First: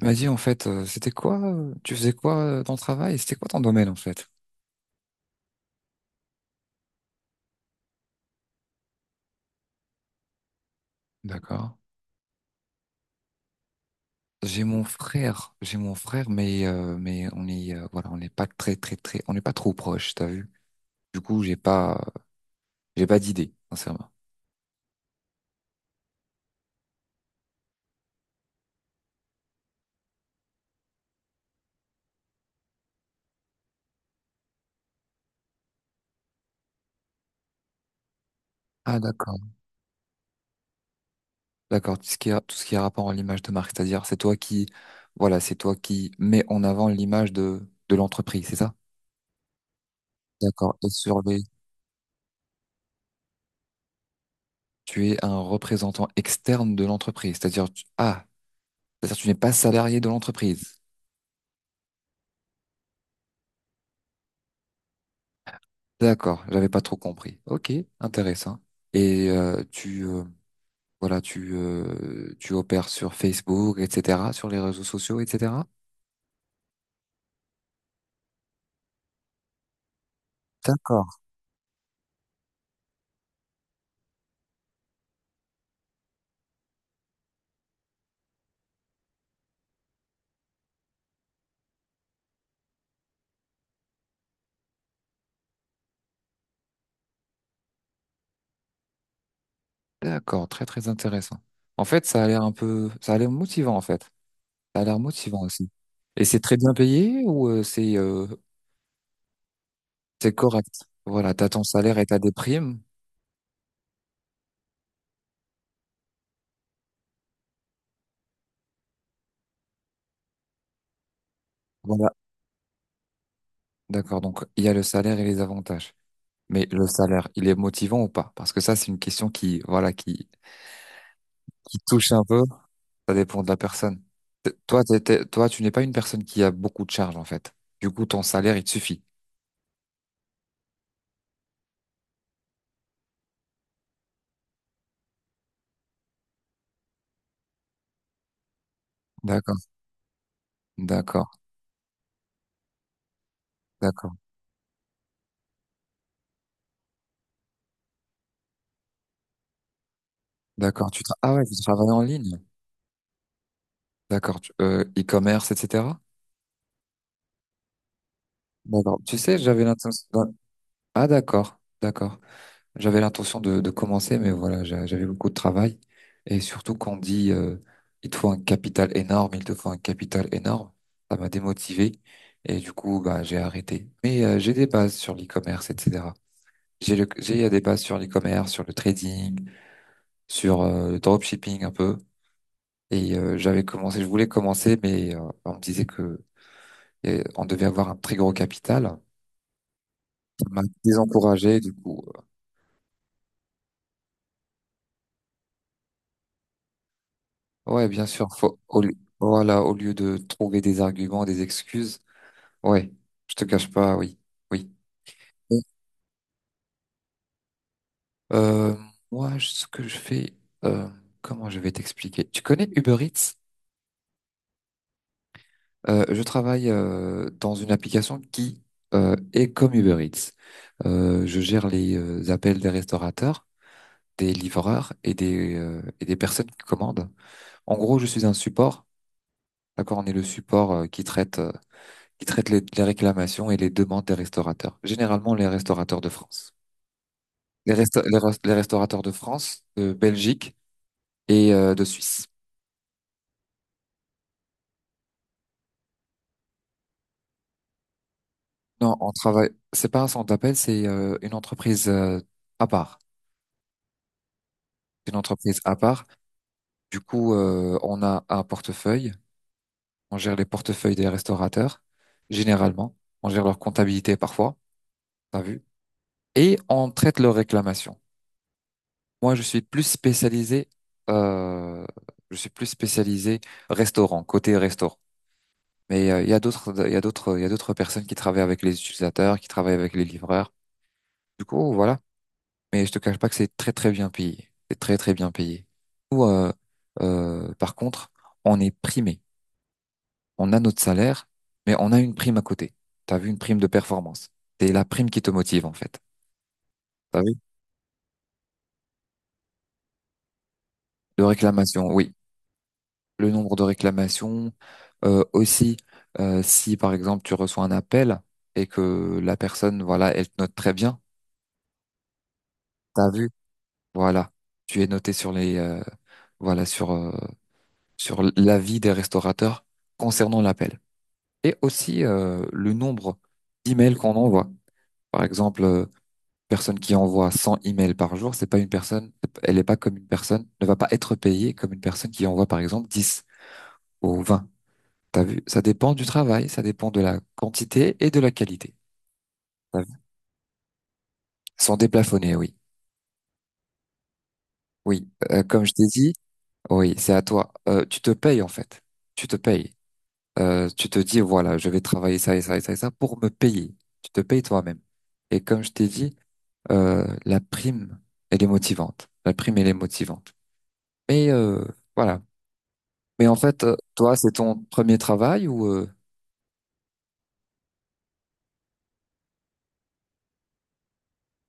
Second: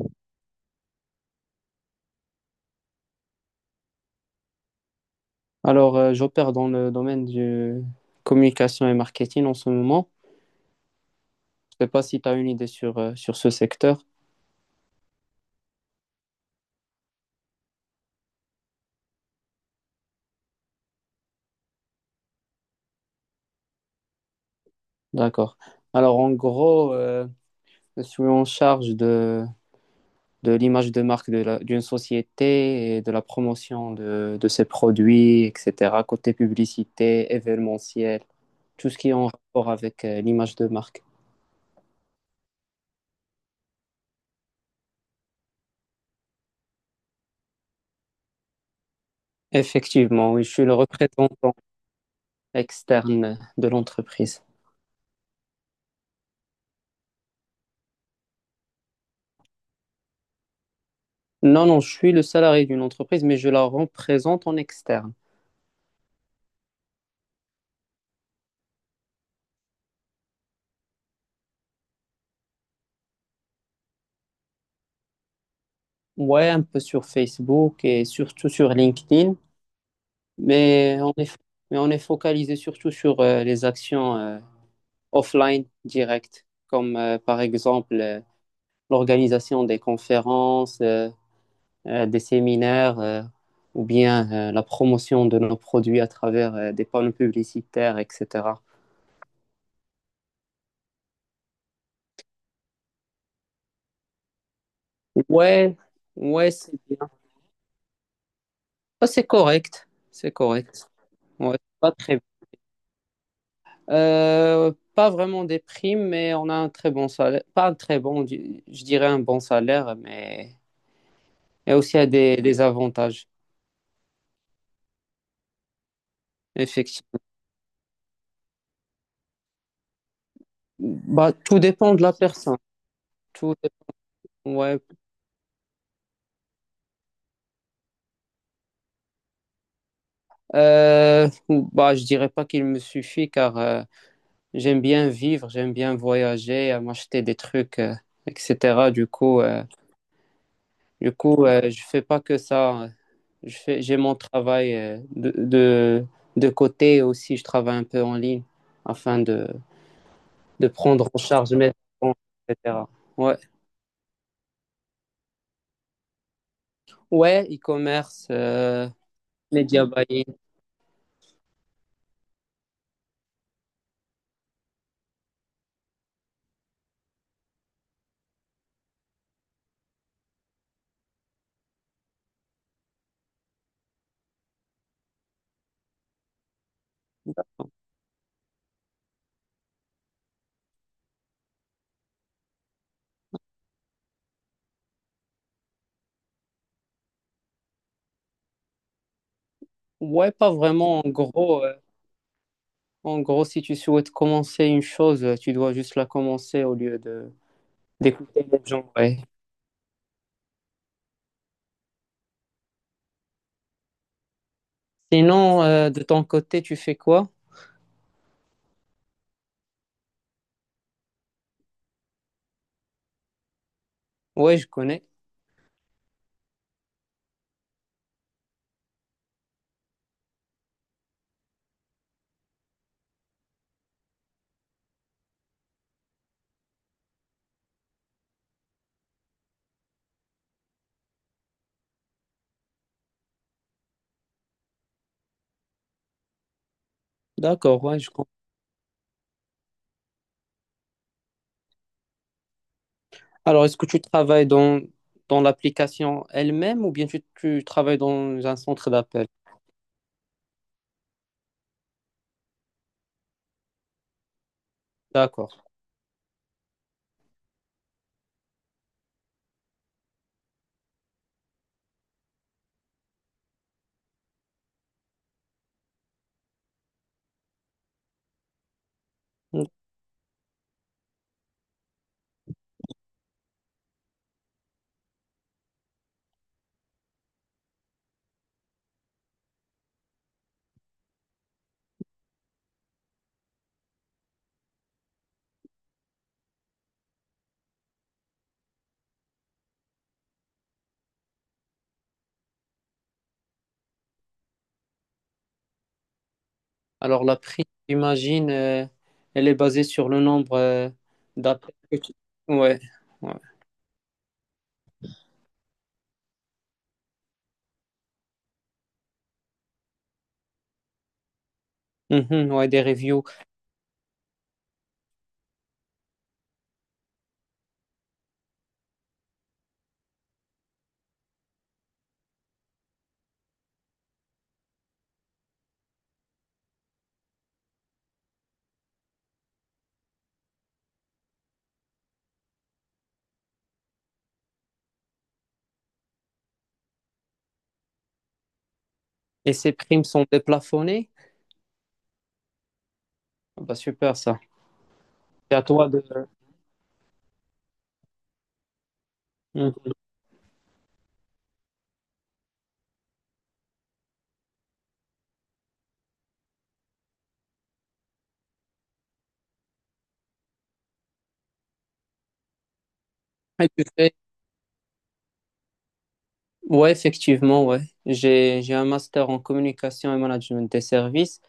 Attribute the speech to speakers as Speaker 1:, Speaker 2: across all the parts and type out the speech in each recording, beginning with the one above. Speaker 1: Il m'a dit, en fait, c'était quoi, tu faisais quoi dans le travail? C'était quoi ton domaine, en fait?
Speaker 2: J'opère dans le domaine du communication et marketing en ce moment.
Speaker 1: D'accord.
Speaker 2: Je ne sais pas si tu as une idée sur ce secteur.
Speaker 1: J'ai mon frère, mais on est, voilà, on n'est pas très, on n'est pas trop proche, t'as vu? Du coup, j'ai pas d'idée, sincèrement.
Speaker 2: D'accord. Alors, en gros, je suis en charge de l'image de marque d'une société et de la promotion de ses produits, etc. Côté publicité, événementiel, tout ce
Speaker 1: Ah,
Speaker 2: qui est en
Speaker 1: d'accord.
Speaker 2: rapport avec l'image de marque.
Speaker 1: D'accord. Tout ce qui a rapport à l'image de marque, c'est-à-dire, voilà, c'est toi qui mets en avant l'image de l'entreprise, c'est ça?
Speaker 2: Effectivement, oui, je suis le
Speaker 1: D'accord.
Speaker 2: représentant externe de l'entreprise.
Speaker 1: Tu es un représentant externe de l'entreprise, c'est-à-dire, tu n'es pas salarié de l'entreprise.
Speaker 2: Non, non, je suis le salarié d'une entreprise, mais je la représente en externe.
Speaker 1: D'accord, j'avais pas trop compris. Ok, intéressant. Et tu voilà, tu tu opères sur Facebook, etc., sur les réseaux sociaux, etc.
Speaker 2: Ouais, un peu sur Facebook et surtout sur LinkedIn, mais
Speaker 1: D'accord.
Speaker 2: on est, mais on est focalisé surtout sur les actions offline directes, comme par exemple l'organisation des conférences, des séminaires, ou bien la promotion de nos produits à travers des panneaux publicitaires, etc.
Speaker 1: D'accord, très très intéressant. En fait, ça a l'air motivant en fait. Ça a l'air motivant aussi.
Speaker 2: Ouais,
Speaker 1: Et c'est
Speaker 2: ouais,
Speaker 1: très
Speaker 2: c'est
Speaker 1: bien
Speaker 2: bien.
Speaker 1: payé ou
Speaker 2: Ah, C'est correct, c'est
Speaker 1: c'est correct?
Speaker 2: correct.
Speaker 1: Voilà, t'as
Speaker 2: Ouais,
Speaker 1: ton
Speaker 2: c'est pas
Speaker 1: salaire et t'as
Speaker 2: très
Speaker 1: des primes.
Speaker 2: Pas vraiment des primes, mais on a un très bon salaire. Pas un très bon, je dirais un bon salaire, mais il y a aussi
Speaker 1: Voilà.
Speaker 2: des avantages,
Speaker 1: D'accord, donc il y a le salaire et les avantages. Mais le
Speaker 2: effectivement.
Speaker 1: salaire, il est motivant ou pas? Parce que ça, c'est une question qui
Speaker 2: Bah, tout
Speaker 1: qui
Speaker 2: dépend de
Speaker 1: touche
Speaker 2: la
Speaker 1: un peu.
Speaker 2: personne.
Speaker 1: Ça dépend de
Speaker 2: Tout
Speaker 1: la
Speaker 2: dé-
Speaker 1: personne. T-
Speaker 2: ouais.
Speaker 1: Toi, t'es- t'es- toi, tu n'es pas une personne qui a beaucoup de charges, en fait. Du coup, ton salaire, il te suffit.
Speaker 2: Bah, je dirais pas qu'il me suffit car j'aime bien vivre, j'aime bien voyager, m'acheter des trucs, etc. Du coup,
Speaker 1: D'accord,
Speaker 2: euh, du
Speaker 1: d'accord,
Speaker 2: coup, euh, je fais pas que ça, hein. J'ai
Speaker 1: d'accord,
Speaker 2: mon travail de côté et aussi, je travaille un peu en ligne afin de
Speaker 1: d'accord.
Speaker 2: prendre en
Speaker 1: Ah ouais,
Speaker 2: charge
Speaker 1: tu
Speaker 2: mes
Speaker 1: travailles en
Speaker 2: dépenses,
Speaker 1: ligne.
Speaker 2: etc. Ouais,
Speaker 1: D'accord, e-commerce, etc.
Speaker 2: ouais, e-commerce,
Speaker 1: D'accord. Tu sais, j'avais
Speaker 2: media buying.
Speaker 1: l'intention. Ah d'accord, d'accord. J'avais l'intention de commencer, mais voilà, j'avais beaucoup de travail. Et surtout, qu'on dit, il te faut un capital énorme, ça m'a démotivé. Et du coup, bah, j'ai arrêté. Mais j'ai des bases sur l'e-commerce, etc. J'ai eu un débat sur l'e-commerce, sur le trading, sur le dropshipping un peu. Et j'avais commencé, je voulais commencer, mais on me disait que on devait avoir un très gros capital.
Speaker 2: Ouais,
Speaker 1: Ça
Speaker 2: pas
Speaker 1: m'a
Speaker 2: vraiment. En
Speaker 1: désencouragé,
Speaker 2: gros,
Speaker 1: du
Speaker 2: euh,
Speaker 1: coup.
Speaker 2: en gros, si tu souhaites commencer une chose, tu dois juste la commencer au lieu de
Speaker 1: Ouais, bien sûr.
Speaker 2: d'écouter les gens. Ouais.
Speaker 1: Voilà, au lieu de trouver des arguments, des excuses. Ouais, je te cache pas, oui, oui. Bon,
Speaker 2: Sinon, de ton côté, tu fais quoi?
Speaker 1: Euh, moi, ce que je fais, euh, comment je vais t'expliquer? Tu connais Uber Eats?
Speaker 2: Ouais, je connais.
Speaker 1: Je travaille dans une application qui est comme Uber Eats. Je gère les appels des restaurateurs, des livreurs et des personnes qui commandent. En gros, je suis un support. D'accord, on est le support qui traite les réclamations et les demandes des restaurateurs. Généralement, les restaurateurs de France.
Speaker 2: D'accord, ouais, je connais.
Speaker 1: Les restaurateurs de France, de Belgique et de Suisse.
Speaker 2: Alors, est-ce que tu travailles dans l'application elle-même ou bien tu travailles dans un centre
Speaker 1: Non, on
Speaker 2: d'appel?
Speaker 1: travaille. C'est pas un centre d'appel, c'est une entreprise à part. C'est une
Speaker 2: D'accord.
Speaker 1: entreprise à part. Du coup, on a un portefeuille. On gère les portefeuilles des restaurateurs, généralement. On gère leur comptabilité parfois, t'as vu. Et on traite leurs réclamations. Moi, je suis plus spécialisé, euh, je suis plus spécialisé restaurant, côté restaurant. Mais il y a d'autres personnes qui travaillent avec les utilisateurs, qui travaillent avec les livreurs. Du coup, voilà. Mais je te cache pas que c'est très très bien payé. C'est très très bien payé. Nous, par contre, on est primé. On a notre salaire, mais on a une prime à côté. T'as vu une prime de performance. C'est la prime qui te motive, en fait. T'as
Speaker 2: Alors,
Speaker 1: vu?
Speaker 2: la prime, j'imagine, elle est basée sur le nombre
Speaker 1: De
Speaker 2: d'appels
Speaker 1: réclamation,
Speaker 2: que
Speaker 1: oui.
Speaker 2: tu... Ouais.
Speaker 1: Le
Speaker 2: Ouais.
Speaker 1: nombre de réclamations, aussi, si par exemple tu reçois un appel et que la personne, voilà, elle te note très bien.
Speaker 2: Mhm, ouais, des
Speaker 1: T'as
Speaker 2: reviews.
Speaker 1: vu? Voilà. Tu es noté sur voilà, sur l'avis des restaurateurs concernant l'appel. Et aussi, le nombre d'emails qu'on envoie. Par exemple, personne qui envoie 100 emails par jour, c'est pas une personne, elle est pas comme une personne, ne va pas être payée comme une personne qui envoie par exemple 10 ou 20. T'as vu? Ça dépend du travail, ça dépend de la quantité et de la qualité.
Speaker 2: Et ces
Speaker 1: T'as vu.
Speaker 2: primes sont déplafonnées?
Speaker 1: Ils sont déplafonnés, oui.
Speaker 2: Ah bah, super, ça.
Speaker 1: Oui,
Speaker 2: C'est à
Speaker 1: comme je t'ai
Speaker 2: toi de...
Speaker 1: dit, oui, c'est à toi. Tu te payes en fait. Tu te payes.
Speaker 2: Mhm.
Speaker 1: Tu te dis, voilà, je vais travailler ça et ça et ça et ça pour me payer. Tu te payes toi-même. Et comme je t'ai dit, la prime, elle est motivante. La prime, elle est motivante. Mais voilà, mais en fait,
Speaker 2: Et tu fais-
Speaker 1: toi, c'est ton premier travail ou
Speaker 2: Ouais, effectivement, ouais. J'ai un master en communication et management des services.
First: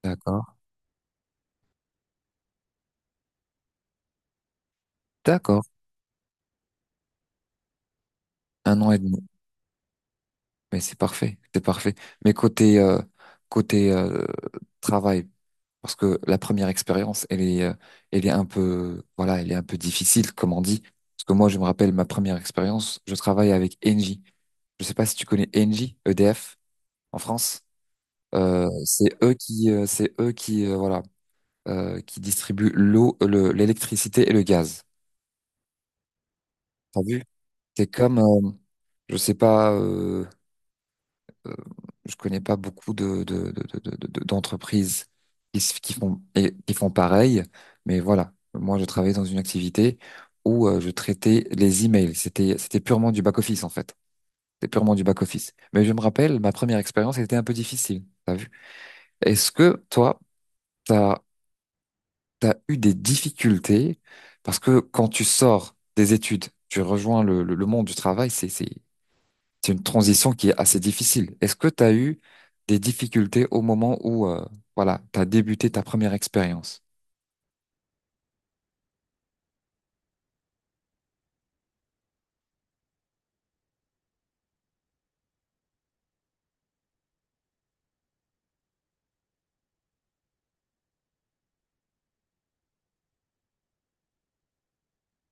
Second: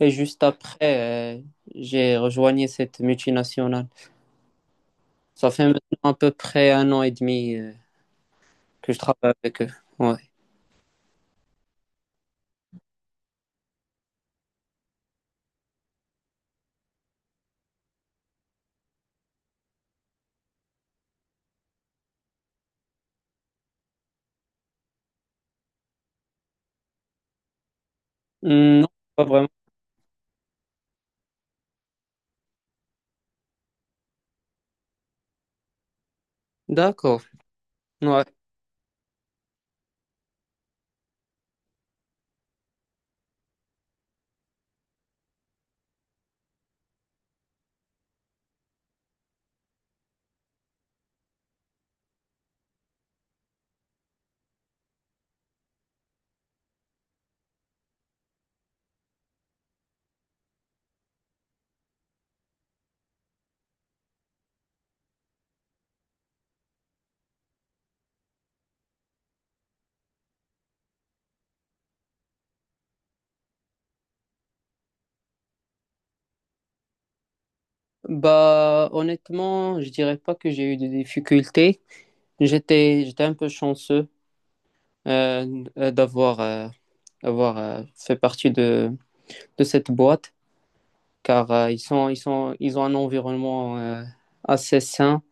Speaker 2: Et juste
Speaker 1: D'accord.
Speaker 2: après, j'ai rejoigné cette multinationale. Ça
Speaker 1: D'accord.
Speaker 2: fait maintenant à peu près un an et demi
Speaker 1: Un an
Speaker 2: que
Speaker 1: et
Speaker 2: je
Speaker 1: demi.
Speaker 2: travaille avec eux. Ouais.
Speaker 1: Mais c'est parfait. C'est parfait. Mais côté côté travail, parce que la première expérience, elle est un peu voilà, elle est un peu difficile, comme on dit. Parce que moi, je me rappelle ma première expérience, je travaille avec Engie. Je sais pas si tu connais Engie, EDF en France.
Speaker 2: Non, pas vraiment.
Speaker 1: C'est eux qui voilà qui distribuent l'eau, l'électricité et le gaz. T'as
Speaker 2: D'accord.
Speaker 1: vu? C'est comme
Speaker 2: Ouais.
Speaker 1: Je sais pas, euh, je connais pas beaucoup de, d'entreprises qui, qui font, et, qui font pareil, mais voilà. Moi, je travaillais dans une activité où je traitais les emails. C'était purement du back-office, en fait. C'était purement du back-office. Mais je me rappelle, ma première expérience était un peu difficile. T'as vu? Est-ce que toi, t'as, t'as eu des difficultés? Parce que quand tu sors des études, tu rejoins le monde du travail, c'est une transition qui est assez difficile. Est-ce que tu as eu des difficultés au moment où voilà, tu as débuté ta première expérience?
Speaker 2: Bah, honnêtement, je dirais pas que j'ai eu des difficultés. J'étais un peu chanceux d'avoir fait partie de cette boîte, car ils ont un environnement assez sain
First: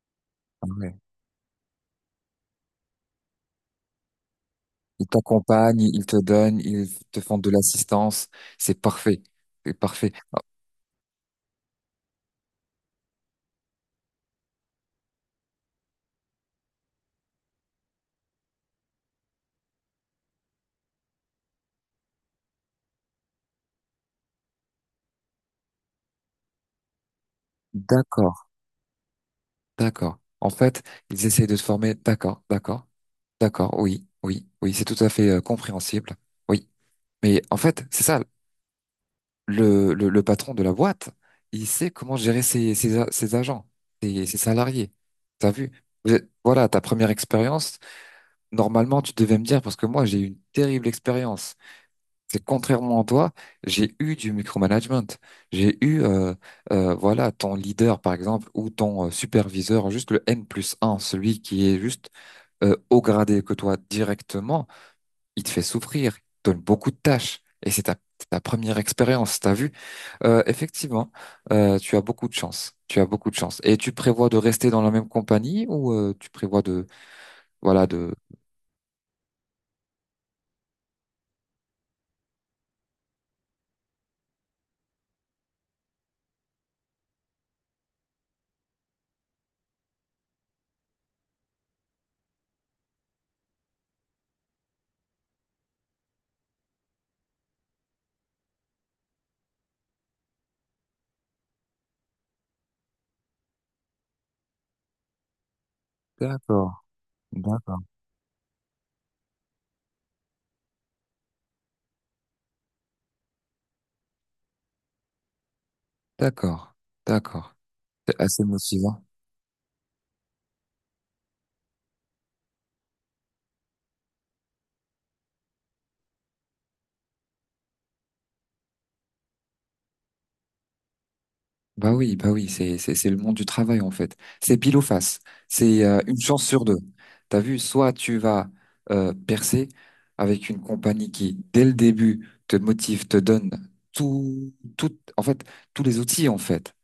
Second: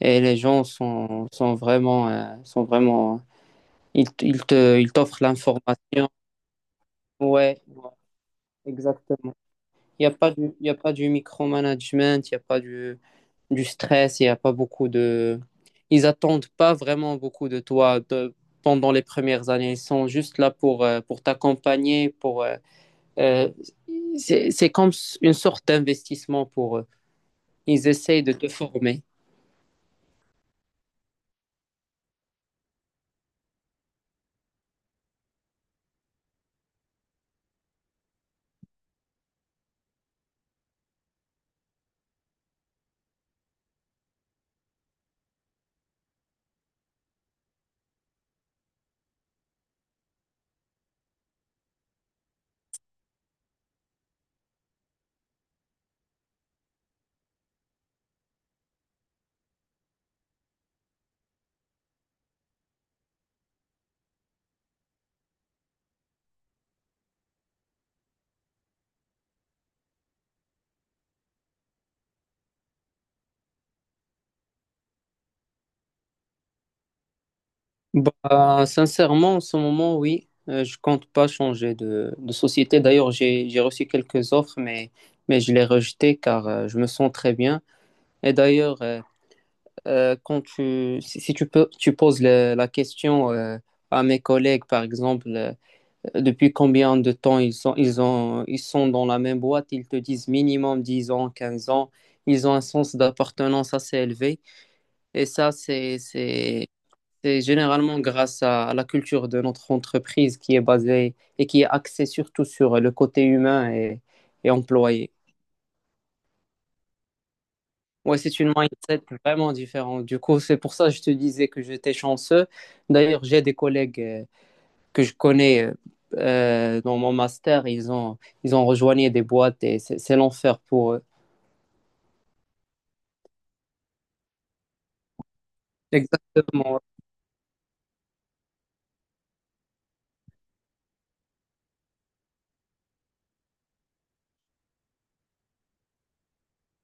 Speaker 2: et les gens
Speaker 1: Ah ouais.
Speaker 2: sont vraiment, ils
Speaker 1: Ils
Speaker 2: t'offrent
Speaker 1: t'accompagnent, ils
Speaker 2: l'information.
Speaker 1: te donnent, ils te font de
Speaker 2: Ouais,
Speaker 1: l'assistance. C'est parfait.
Speaker 2: exactement.
Speaker 1: C'est parfait. Ah,
Speaker 2: Il y a pas du micromanagement, il n'y a pas du stress, il n'y a pas beaucoup de... Ils attendent pas vraiment beaucoup de toi pendant les premières années. Ils sont juste là pour t'accompagner, pour... euh, c'est, c'est comme une sorte d'investissement pour eux. Ils essayent de
Speaker 1: d'accord,
Speaker 2: te former.
Speaker 1: d'accord. En fait, ils essayent de te former. D'accord, d'accord. Oui, oui, oui, c'est tout à fait compréhensible. Oui. Mais en fait, c'est ça. Le le patron de la boîte, il sait comment gérer ses agents, ses salariés. T'as vu? Voilà, ta première expérience, normalement, tu devais me dire, parce que moi, j'ai eu une terrible expérience. C'est contrairement à toi, j'ai eu du micromanagement. J'ai eu, euh, voilà, ton leader, par exemple, ou ton superviseur, juste le N plus un, celui qui est juste au gradé que toi directement, il te fait souffrir, il te donne beaucoup de tâches. Et c'est ta première expérience, t'as vu? Effectivement, tu as beaucoup de chance. Tu as beaucoup de chance. Et tu prévois de rester dans la même compagnie ou tu prévois de, voilà, de...
Speaker 2: Bah, sincèrement, en ce moment, oui, je compte pas changer de société. D'ailleurs, j'ai reçu quelques offres, mais je les rejetées car je me sens très bien. Et d'ailleurs, quand si, si tu peux, tu poses la question à mes collègues, par exemple, depuis combien de temps ils sont dans la même boîte, ils te disent minimum 10 ans, 15 ans. Ils ont un sens d'appartenance assez élevé. Et ça,
Speaker 1: D'accord,
Speaker 2: c'est
Speaker 1: d'accord,
Speaker 2: généralement grâce à la culture de notre entreprise qui est basée et qui est axée surtout sur le côté humain et employé.
Speaker 1: d'accord, d'accord.
Speaker 2: Ouais,
Speaker 1: C'est
Speaker 2: c'est
Speaker 1: assez
Speaker 2: une mindset
Speaker 1: motivant.
Speaker 2: vraiment différente. Du coup, c'est pour ça que je te disais que j'étais chanceux. D'ailleurs, j'ai des collègues que je connais dans mon master. Ils ont rejoigné des boîtes et c'est l'enfer pour eux.
Speaker 1: Bah oui, c'est le monde du travail en fait. C'est pile ou face. C'est une chance sur deux.
Speaker 2: Exactement.
Speaker 1: T'as vu, soit tu vas percer avec une compagnie qui, dès le début, te motive, te donne tout, tout, en fait, tous les outils en fait.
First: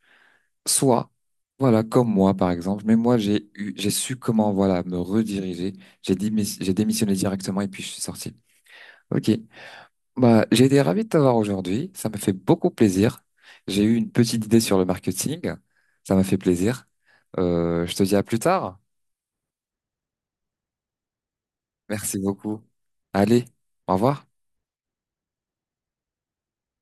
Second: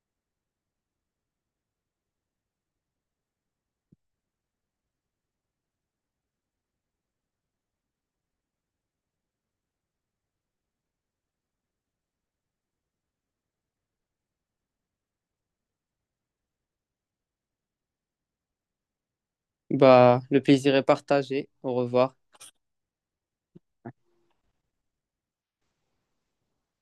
Speaker 1: Soit, voilà, comme moi par exemple. Mais moi, j'ai eu, j'ai su comment voilà me rediriger. J'ai démissionné directement et puis je suis sorti. Ok. Bah, j'ai été ravi de t'avoir aujourd'hui. Ça m'a fait beaucoup plaisir. J'ai eu une petite idée sur le marketing. Ça m'a fait plaisir. Je te dis à plus tard.
Speaker 2: Bah, le plaisir est partagé. Au revoir.
Speaker 1: Merci beaucoup. Allez, au revoir.